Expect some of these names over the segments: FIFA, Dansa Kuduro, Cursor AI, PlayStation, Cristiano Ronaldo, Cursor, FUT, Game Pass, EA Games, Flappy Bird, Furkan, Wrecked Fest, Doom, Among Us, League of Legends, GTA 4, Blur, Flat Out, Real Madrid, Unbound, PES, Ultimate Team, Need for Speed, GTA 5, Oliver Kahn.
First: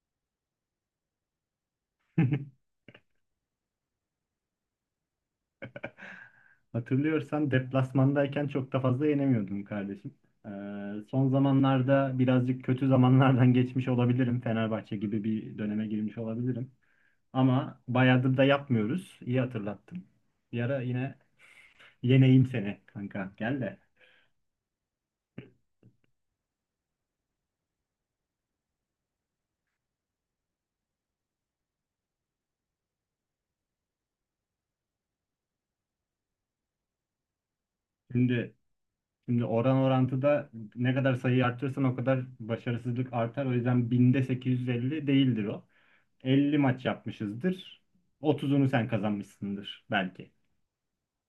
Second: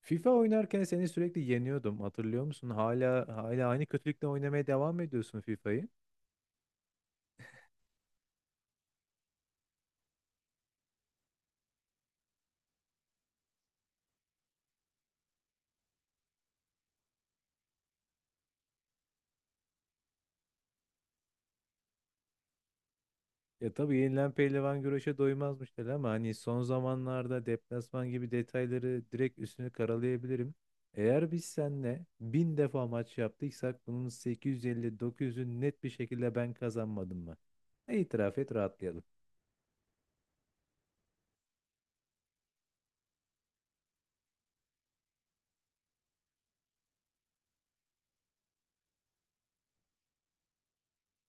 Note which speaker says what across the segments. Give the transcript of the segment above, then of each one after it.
Speaker 1: FIFA oynarken seni sürekli yeniyordum. Hatırlıyor musun? Hala aynı kötülükle oynamaya devam ediyorsun FIFA'yı.
Speaker 2: Hatırlıyorsan deplasmandayken çok da fazla yenemiyordum kardeşim. Ee, Son zamanlarda birazcık kötü zamanlardan geçmiş olabilirim. Fenerbahçe gibi bir döneme girmiş olabilirim. Ama bayağıdır da yapmıyoruz. İyi hatırlattın. Bir ara yine yeneyim seni kanka. Gel
Speaker 1: Ya
Speaker 2: de.
Speaker 1: tabii yenilen pehlivan güreşe doymazmış der ama hani son zamanlarda deplasman gibi detayları direkt üstünü karalayabilirim. Eğer biz seninle bin defa maç yaptıysak bunun 850-900'ü net bir şekilde ben kazanmadım mı? İtiraf et
Speaker 2: Şimdi
Speaker 1: rahatlayalım.
Speaker 2: şimdi oran orantıda ne kadar sayıyı arttırırsan o kadar başarısızlık artar. O yüzden binde 850 değildir o. 50 maç yapmışızdır. 30'unu sen kazanmışsındır belki.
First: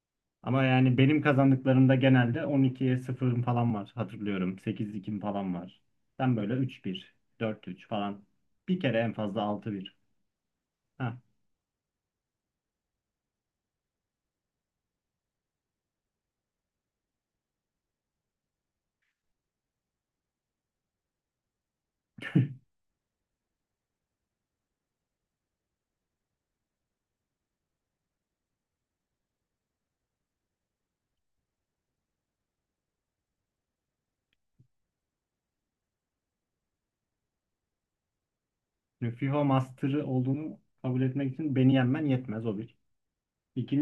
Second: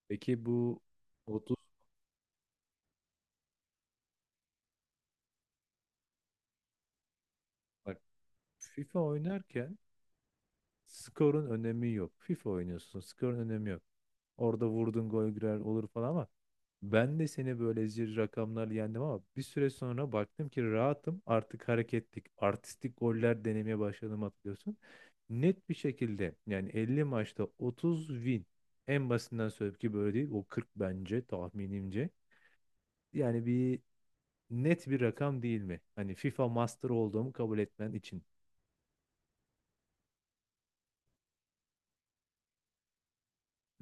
Speaker 1: Peki
Speaker 2: Ama
Speaker 1: bu
Speaker 2: yani benim
Speaker 1: 30,
Speaker 2: kazandıklarımda genelde 12-0 falan var, hatırlıyorum. Sekiz 2 falan var. Sen böyle 3-1, 4-3
Speaker 1: bak,
Speaker 2: falan. Bir kere
Speaker 1: FIFA
Speaker 2: en fazla altı
Speaker 1: oynarken
Speaker 2: bir. Ha.
Speaker 1: skorun önemi yok. FIFA oynuyorsun, skorun önemi yok. Orada vurdun, gol girer olur falan, ama ben de seni böyle zir rakamlar yendim. Ama bir süre sonra baktım ki rahatım, artık hareketlik artistik goller denemeye başladım, hatırlıyorsun. Net bir şekilde yani 50 maçta 30 win, en basitinden söyleyeyim ki böyle değil o, 40 bence tahminimce. Yani net bir rakam değil mi? Hani FIFA Master olduğumu kabul etmen için.
Speaker 2: Nüfiho Master'ı olduğunu kabul etmek için beni yenmen yetmez, o bir.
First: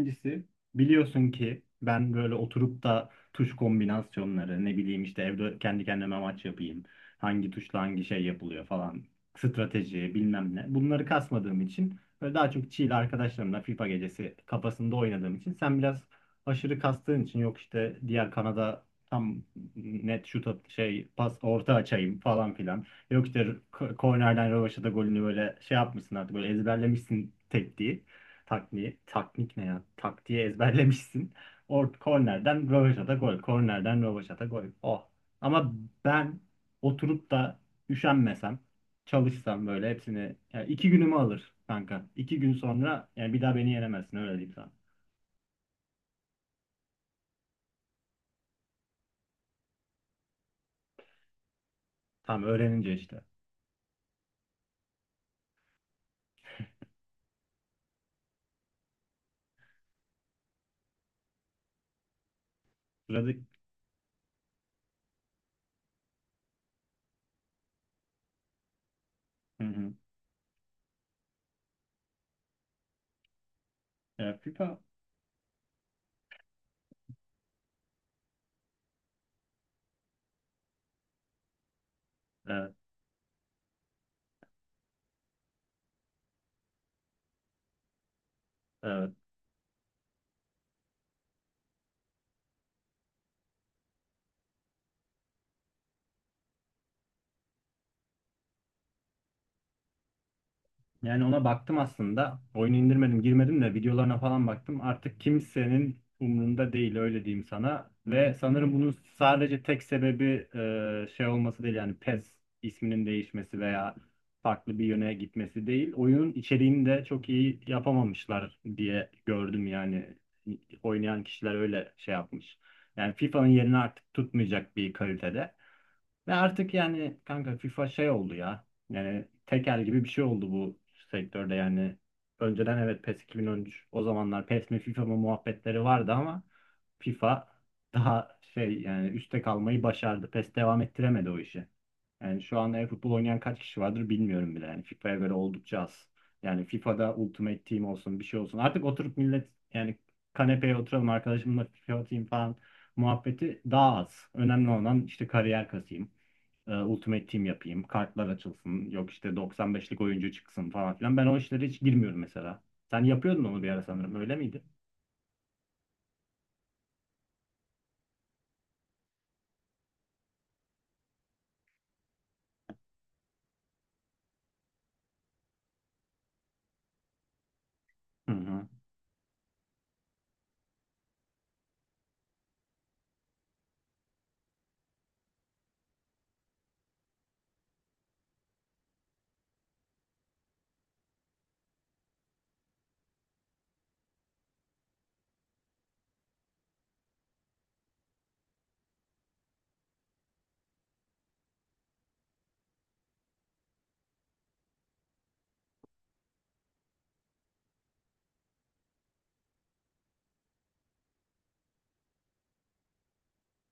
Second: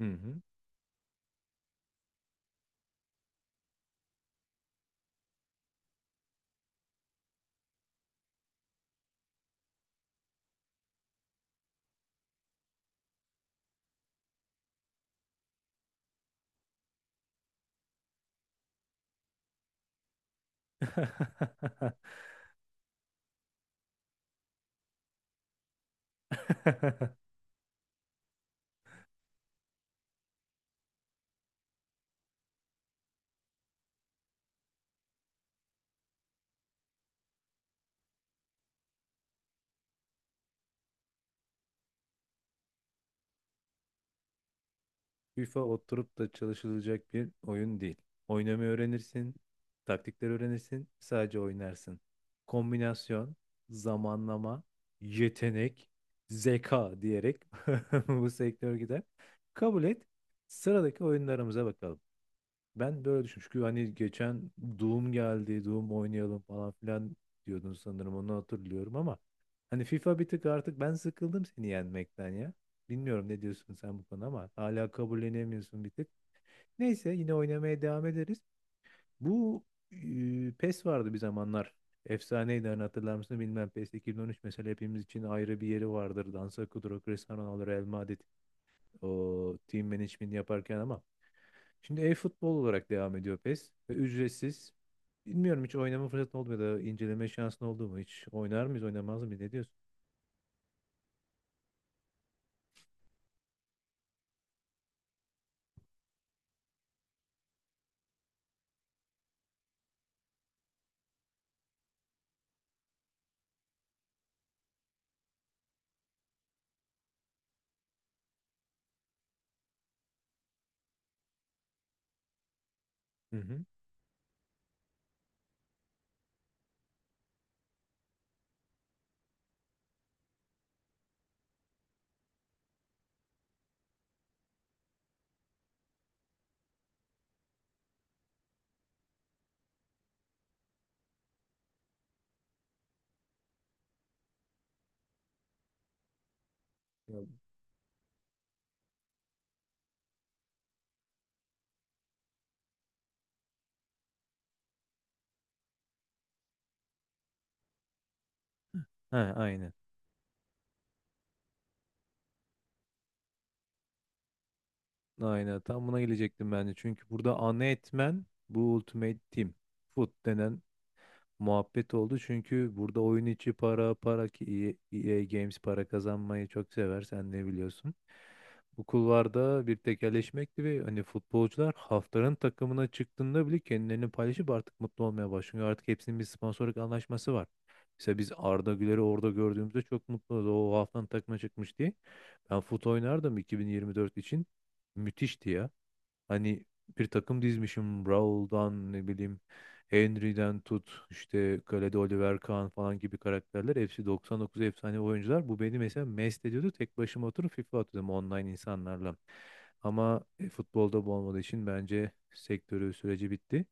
Speaker 1: Hı hı.
Speaker 2: biliyorsun ki ben böyle oturup da tuş kombinasyonları ne bileyim işte evde kendi kendime maç yapayım. Hangi tuşla hangi şey yapılıyor falan. Strateji bilmem ne. Bunları kasmadığım için böyle daha çok chill arkadaşlarımla FIFA gecesi kafasında oynadığım için sen biraz aşırı kastığın için yok işte diğer kanada tam net şey pas orta açayım falan filan. Yok işte kornerden rövaşata golünü böyle şey yapmışsın, artık böyle ezberlemişsin tekniği. Takviye, taknik ne ya? Taktiği ezberlemişsin. Kornerden rövaşata gol. Kornerden rövaşata gol. Oh. Ama ben oturup da üşenmesem, çalışsam böyle hepsini, yani 2 günümü alır kanka. 2 gün sonra yani bir daha beni yenemezsin, öyle diyeyim sana.
Speaker 1: FIFA oturup da çalışılacak bir oyun değil. Oynamayı öğrenirsin, taktikleri öğrenirsin, sadece oynarsın.
Speaker 2: Tamam, öğrenince işte.
Speaker 1: Kombinasyon, zamanlama, yetenek, zeka diyerek bu sektör gider. Kabul et. Sıradaki oyunlarımıza bakalım. Ben de öyle
Speaker 2: Sıradaki.
Speaker 1: düşünmüştüm. Çünkü hani geçen Doom geldi, Doom oynayalım falan filan diyordun sanırım. Onu hatırlıyorum ama
Speaker 2: Hı
Speaker 1: hani
Speaker 2: hı.
Speaker 1: FIFA bir tık artık ben sıkıldım seni yenmekten ya. Bilmiyorum ne diyorsun sen bu konuda,
Speaker 2: E,
Speaker 1: ama
Speaker 2: FIFA.
Speaker 1: hala kabullenemiyorsun bir tık. Neyse yine oynamaya devam ederiz. Bu PES vardı bir zamanlar. Efsaneydi,
Speaker 2: Evet,
Speaker 1: hani hatırlar mısın bilmem, PES 2013 mesela hepimiz için ayrı bir yeri vardır. Dansa Kuduro, Cristiano Ronaldo, Real Madrid,
Speaker 2: evet.
Speaker 1: o team management yaparken. Ama şimdi e-futbol olarak devam ediyor PES, ve ücretsiz. Bilmiyorum, hiç oynama fırsatın oldu mu ya da inceleme şansın oldu mu hiç? Oynar mıyız, oynamaz mıyız? Ne diyorsun?
Speaker 2: Yani ona baktım aslında. Oyunu indirmedim, girmedim de videolarına falan baktım. Artık kimsenin umrunda değil, öyle diyeyim sana. Ve sanırım bunun sadece tek sebebi şey olması değil, yani PES isminin değişmesi veya farklı bir yöne gitmesi değil. Oyunun içeriğini de çok iyi yapamamışlar diye gördüm yani. Oynayan kişiler öyle şey yapmış. Yani
Speaker 1: Hı
Speaker 2: FIFA'nın
Speaker 1: hı.
Speaker 2: yerini artık tutmayacak bir kalitede. Ve artık yani kanka FIFA şey oldu ya. Yani tekel gibi bir şey oldu bu sektörde yani. Önceden evet PES 2013, o zamanlar PES mi FIFA mı muhabbetleri vardı ama FIFA daha şey, yani üstte kalmayı başardı. PES devam ettiremedi o işi. Yani şu anda e-futbol oynayan kaç kişi vardır bilmiyorum bile. Yani FIFA'ya göre oldukça az. Yani FIFA'da
Speaker 1: Ya.
Speaker 2: Ultimate Team olsun, bir şey olsun. Artık oturup millet yani kanepeye oturalım, arkadaşımla FIFA atayım falan muhabbeti daha az. Önemli olan işte kariyer kasayım, Ultimate Team yapayım, kartlar açılsın, yok
Speaker 1: Ha,
Speaker 2: işte
Speaker 1: aynen.
Speaker 2: 95'lik oyuncu çıksın falan filan. Ben o işlere hiç girmiyorum mesela. Sen yapıyordun onu bir ara sanırım, öyle miydi?
Speaker 1: Aynen. Tam buna gelecektim ben de. Çünkü burada ana etmen bu Ultimate Team. FUT denen muhabbet oldu. Çünkü burada oyun içi para ki EA Games para kazanmayı çok sever, sen ne biliyorsun.
Speaker 2: Hı hı.
Speaker 1: Bu kulvarda bir tekelleşmekti, ve hani futbolcular haftanın takımına çıktığında bile kendilerini paylaşıp artık mutlu olmaya başlıyor. Artık hepsinin bir sponsorluk anlaşması var. Mesela biz Arda Güler'i orada gördüğümüzde çok mutlu olduk. O haftanın takıma çıkmış diye. Ben fut oynardım 2024 için. Müthişti ya. Hani bir takım dizmişim, Raul'dan ne bileyim Henry'den tut, işte kalede Oliver Kahn falan gibi karakterler. Hepsi 99 efsane oyuncular. Bu beni mesela mest ediyordu. Tek başıma oturup FIFA atıyordum online insanlarla. Ama futbolda bu olmadığı için bence sektörü süreci bitti.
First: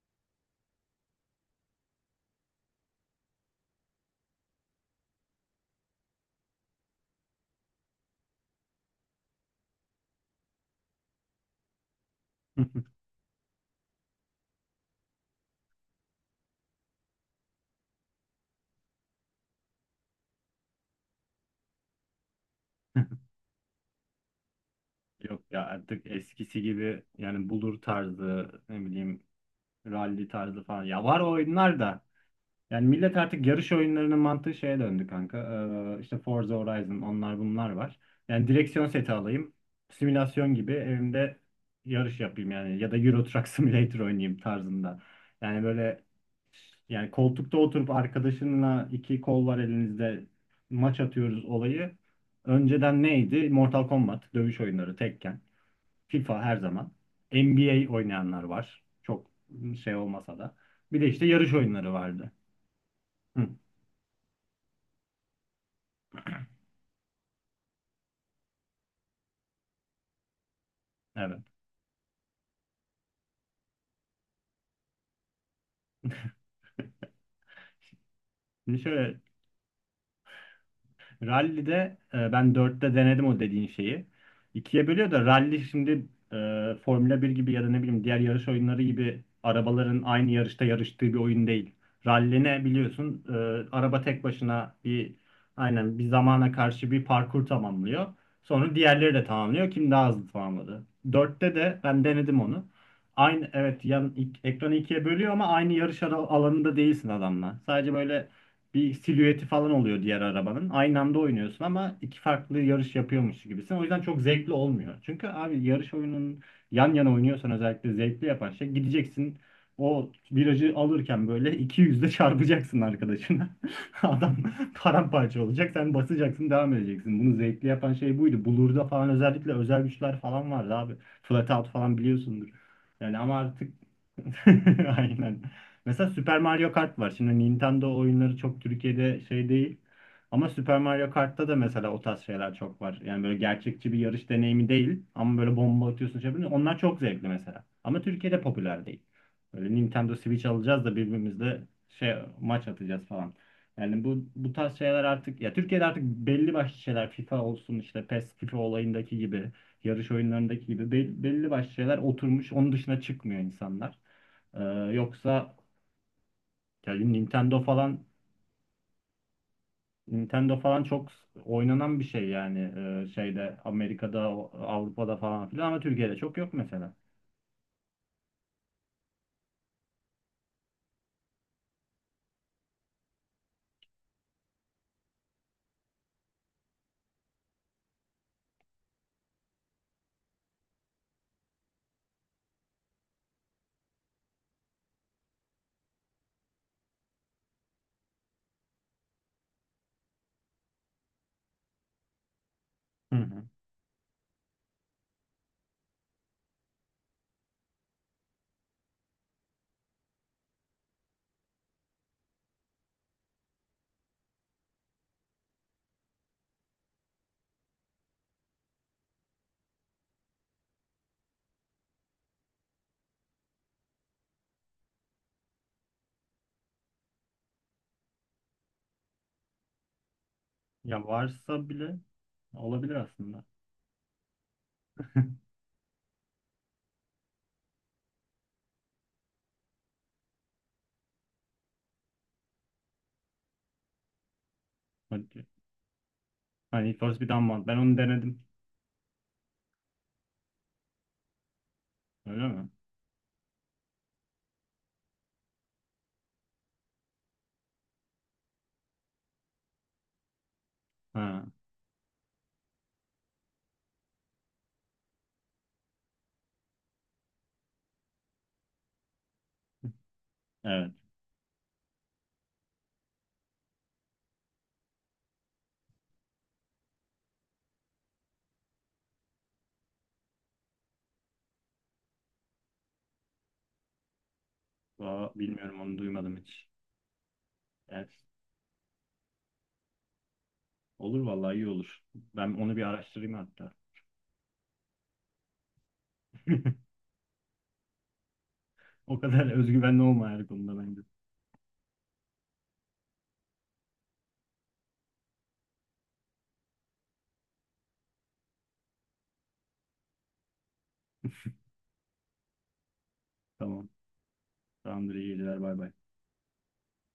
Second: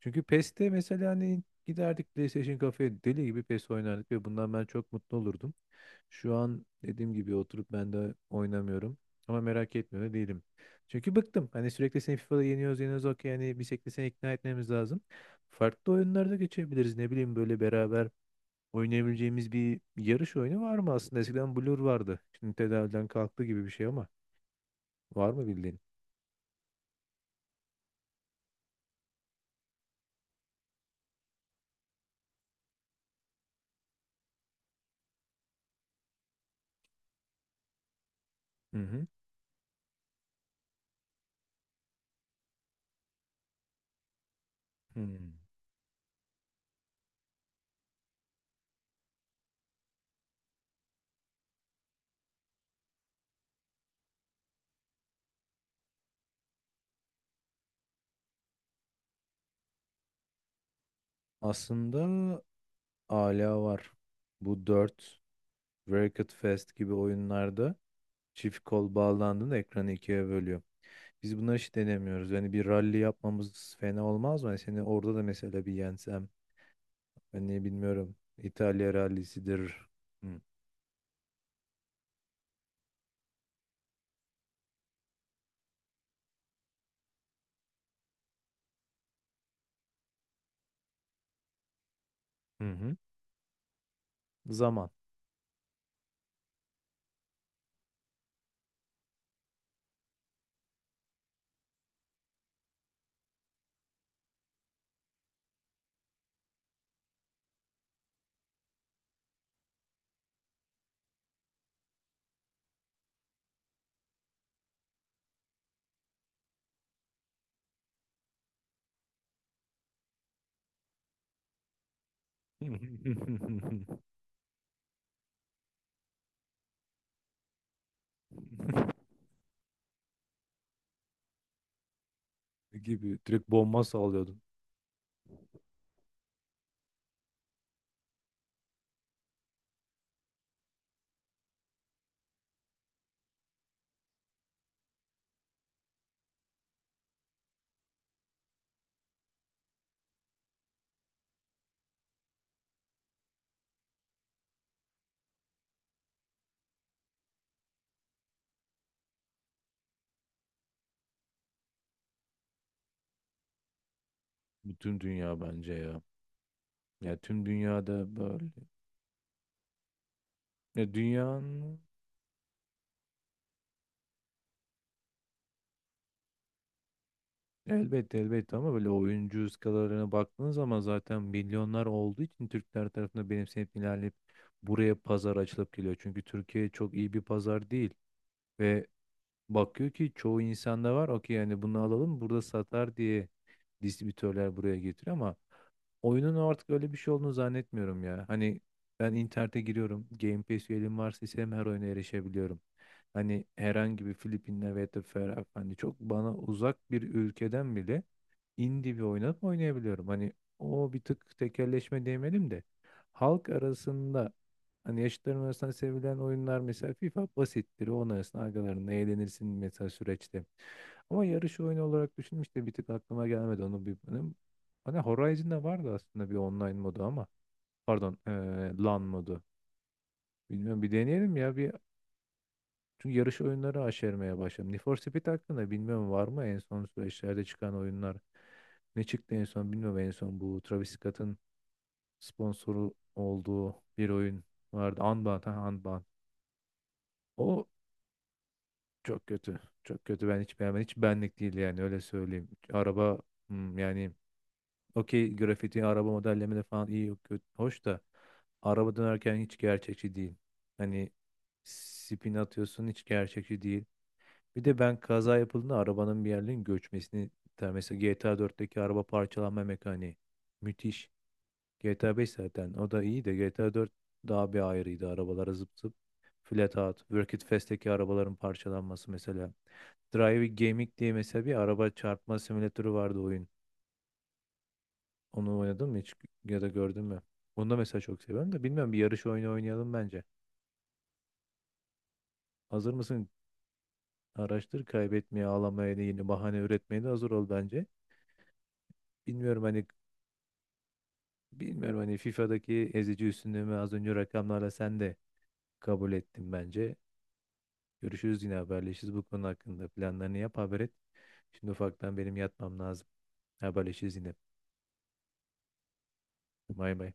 Speaker 1: Çünkü PES'te mesela hani giderdik PlayStation kafeye, deli gibi PES oynardık, ve bundan ben çok mutlu olurdum. Şu an dediğim gibi oturup ben de oynamıyorum. Ama merak etmiyor da değilim. Çünkü bıktım. Hani sürekli seni FIFA'da yeniyoruz yeniyoruz, okey. Yani bir şekilde seni ikna etmemiz lazım. Farklı oyunlarda geçebiliriz. Ne bileyim böyle beraber oynayabileceğimiz bir yarış oyunu var mı aslında? Eskiden Blur vardı. Şimdi tedaviden kalktı gibi bir şey ama. Var
Speaker 2: Yok
Speaker 1: mı
Speaker 2: ya,
Speaker 1: bildiğin?
Speaker 2: artık eskisi gibi yani bulur tarzı, ne bileyim rally tarzı falan. Ya var o oyunlar da. Yani millet artık yarış oyunlarının mantığı şeye döndü kanka. İşte Forza Horizon onlar bunlar var. Yani
Speaker 1: Hı
Speaker 2: direksiyon
Speaker 1: hı.
Speaker 2: seti alayım. Simülasyon gibi evimde yarış yapayım yani. Ya da Euro Truck Simulator oynayayım tarzında.
Speaker 1: Hmm.
Speaker 2: Yani böyle. Yani koltukta oturup arkadaşınla iki kol var elinizde maç atıyoruz olayı. Önceden neydi? Mortal Kombat, dövüş oyunları, Tekken, FIFA her zaman. NBA oynayanlar var. Çok şey olmasa da. Bir de işte yarış oyunları vardı.
Speaker 1: Aslında
Speaker 2: Hı,
Speaker 1: hala var. Bu 4, Wrecked Fest gibi oyunlarda çift kol bağlandığında ekranı ikiye bölüyor. Biz
Speaker 2: evet.
Speaker 1: bunları hiç denemiyoruz. Yani bir rally yapmamız fena olmaz mı? Yani seni orada da mesela bir yensem. Ben ne bilmiyorum.
Speaker 2: Şimdi
Speaker 1: İtalya
Speaker 2: şöyle.
Speaker 1: rallisidir. Hı.
Speaker 2: Rally'de ben dörtte denedim o dediğin şeyi. İkiye bölüyor da, rally şimdi Formula 1 gibi ya da ne bileyim diğer yarış oyunları gibi arabaların aynı yarışta yarıştığı bir oyun değil. Rally ne
Speaker 1: Hı hı.
Speaker 2: biliyorsun? Araba tek başına
Speaker 1: Zaman
Speaker 2: bir, aynen, bir zamana karşı bir parkur tamamlıyor. Sonra diğerleri de tamamlıyor. Kim daha hızlı tamamladı? Dörtte de ben denedim onu. Aynı, evet, ekranı ikiye bölüyor ama aynı alanında değilsin adamla. Sadece böyle bir silüeti falan oluyor diğer arabanın. Aynı anda oynuyorsun ama iki farklı yarış yapıyormuş gibisin. O yüzden çok zevkli olmuyor. Çünkü abi yarış oyunun yan yana oynuyorsan özellikle zevkli yapan şey, gideceksin o virajı alırken böyle iki yüzle çarpacaksın arkadaşına. Adam paramparça olacak. Sen basacaksın, devam edeceksin. Bunu zevkli yapan şey buydu. Bulur'da falan özellikle özel güçler falan vardı abi. Flatout falan biliyorsundur. Yani
Speaker 1: gibi
Speaker 2: ama
Speaker 1: direkt
Speaker 2: artık
Speaker 1: bomba sallıyordum.
Speaker 2: aynen. Mesela Super Mario Kart var. Şimdi Nintendo oyunları çok Türkiye'de şey değil. Ama Super Mario Kart'ta da mesela o tarz şeyler çok var. Yani böyle gerçekçi bir yarış deneyimi değil. Ama böyle bomba atıyorsun, şey yapıyorsun. Onlar çok zevkli mesela. Ama Türkiye'de popüler değil. Böyle Nintendo Switch alacağız da birbirimizle şey maç atacağız falan. Yani bu tarz şeyler artık ya Türkiye'de artık belli başlı şeyler, FIFA olsun işte PES FIFA olayındaki gibi yarış oyunlarındaki gibi belli başlı şeyler oturmuş, onun dışına çıkmıyor insanlar. Ee,
Speaker 1: Bütün dünya
Speaker 2: Yoksa
Speaker 1: bence ya.
Speaker 2: ya
Speaker 1: Ya tüm
Speaker 2: Nintendo falan,
Speaker 1: dünyada böyle. Ya
Speaker 2: Çok
Speaker 1: dünyanın.
Speaker 2: oynanan bir şey yani şeyde, Amerika'da, Avrupa'da falan filan ama Türkiye'de çok yok mesela.
Speaker 1: Elbette, elbette, ama böyle oyuncu skalarına baktığın zaman zaten milyonlar olduğu için Türkler tarafından benimsenip ilerleyip buraya pazar açılıp geliyor. Çünkü Türkiye çok iyi bir pazar değil, ve bakıyor ki çoğu insanda var, okey, yani bunu alalım burada satar diye distribütörler buraya getiriyor. Ama oyunun artık öyle bir şey olduğunu zannetmiyorum ya. Hani ben internete giriyorum, Game Pass üyeliğim varsa istediğim her oyuna erişebiliyorum.
Speaker 2: Hı hı.
Speaker 1: Hani herhangi bir Filipinler veya da Ferah, hani çok bana uzak bir ülkeden bile indie bir oyunu oynayabiliyorum. Hani o bir tık tekelleşme demeyelim de, halk arasında, hani yaşıtlarım arasında sevilen oyunlar, mesela FIFA basittir. Onun arasında arkalarında eğlenirsin mesela süreçte. Ama yarış oyunu olarak düşünmüş de bir tık aklıma gelmedi onu bir benim. Hani Horizon'da vardı aslında bir online modu ama, pardon LAN modu. Bilmiyorum, bir
Speaker 2: Ya
Speaker 1: deneyelim ya
Speaker 2: varsa
Speaker 1: bir,
Speaker 2: bile olabilir
Speaker 1: çünkü yarış
Speaker 2: aslında.
Speaker 1: oyunları aşermeye başladım. Need for Speed hakkında bilmiyorum var mı en son süreçlerde çıkan oyunlar. Ne çıktı en son bilmiyorum, en son bu Travis Scott'ın sponsoru olduğu bir oyun vardı. Unbound,
Speaker 2: Hadi.
Speaker 1: ha, Unbound.
Speaker 2: Hani Need for Speed Unbound.
Speaker 1: O
Speaker 2: Ben onu denedim.
Speaker 1: çok kötü. Çok kötü, ben hiç beğenmedim. Hiç benlik değil, yani öyle
Speaker 2: Öyle
Speaker 1: söyleyeyim.
Speaker 2: mi?
Speaker 1: Araba, yani, okey, grafiti araba modellemede falan iyi, yok kötü. Hoş da araba dönerken hiç gerçekçi değil. Hani
Speaker 2: Ha,
Speaker 1: spin atıyorsun, hiç gerçekçi değil. Bir de ben kaza yapıldığında arabanın bir yerlerin göçmesini ister. Mesela GTA 4'teki araba parçalanma mekaniği
Speaker 2: evet.
Speaker 1: müthiş. GTA 5 zaten o da iyi, de GTA 4 daha bir ayrıydı. Arabalara zıp zıp flat out. Work It Fast'teki arabaların parçalanması mesela. Driving Gaming diye mesela bir araba çarpma simülatörü vardı oyun.
Speaker 2: Aa,
Speaker 1: Onu
Speaker 2: bilmiyorum,
Speaker 1: oynadın
Speaker 2: onu
Speaker 1: mı hiç,
Speaker 2: duymadım
Speaker 1: ya
Speaker 2: hiç.
Speaker 1: da gördün mü? Onu da mesela
Speaker 2: Evet.
Speaker 1: çok seviyorum da, bilmiyorum, bir yarış oyunu oynayalım bence.
Speaker 2: Olur vallahi, iyi olur. Ben onu bir
Speaker 1: Hazır mısın?
Speaker 2: araştırayım hatta.
Speaker 1: Araştır kaybetmeye, ağlamaya, da yeni bahane üretmeye de hazır ol bence.
Speaker 2: O kadar
Speaker 1: Bilmiyorum hani
Speaker 2: özgüvenli olma her konuda bence.
Speaker 1: Bilmiyorum hani FIFA'daki ezici üstünlüğümü az önce rakamlarla sen de kabul ettin bence. Görüşürüz, yine haberleşiriz bu konu hakkında. Planlarını yap, haber et. Şimdi ufaktan benim yatmam lazım.
Speaker 2: Tamam.
Speaker 1: Haberleşiriz yine.
Speaker 2: Tamamdır, iyi geceler, bay bay.
Speaker 1: Bay bay.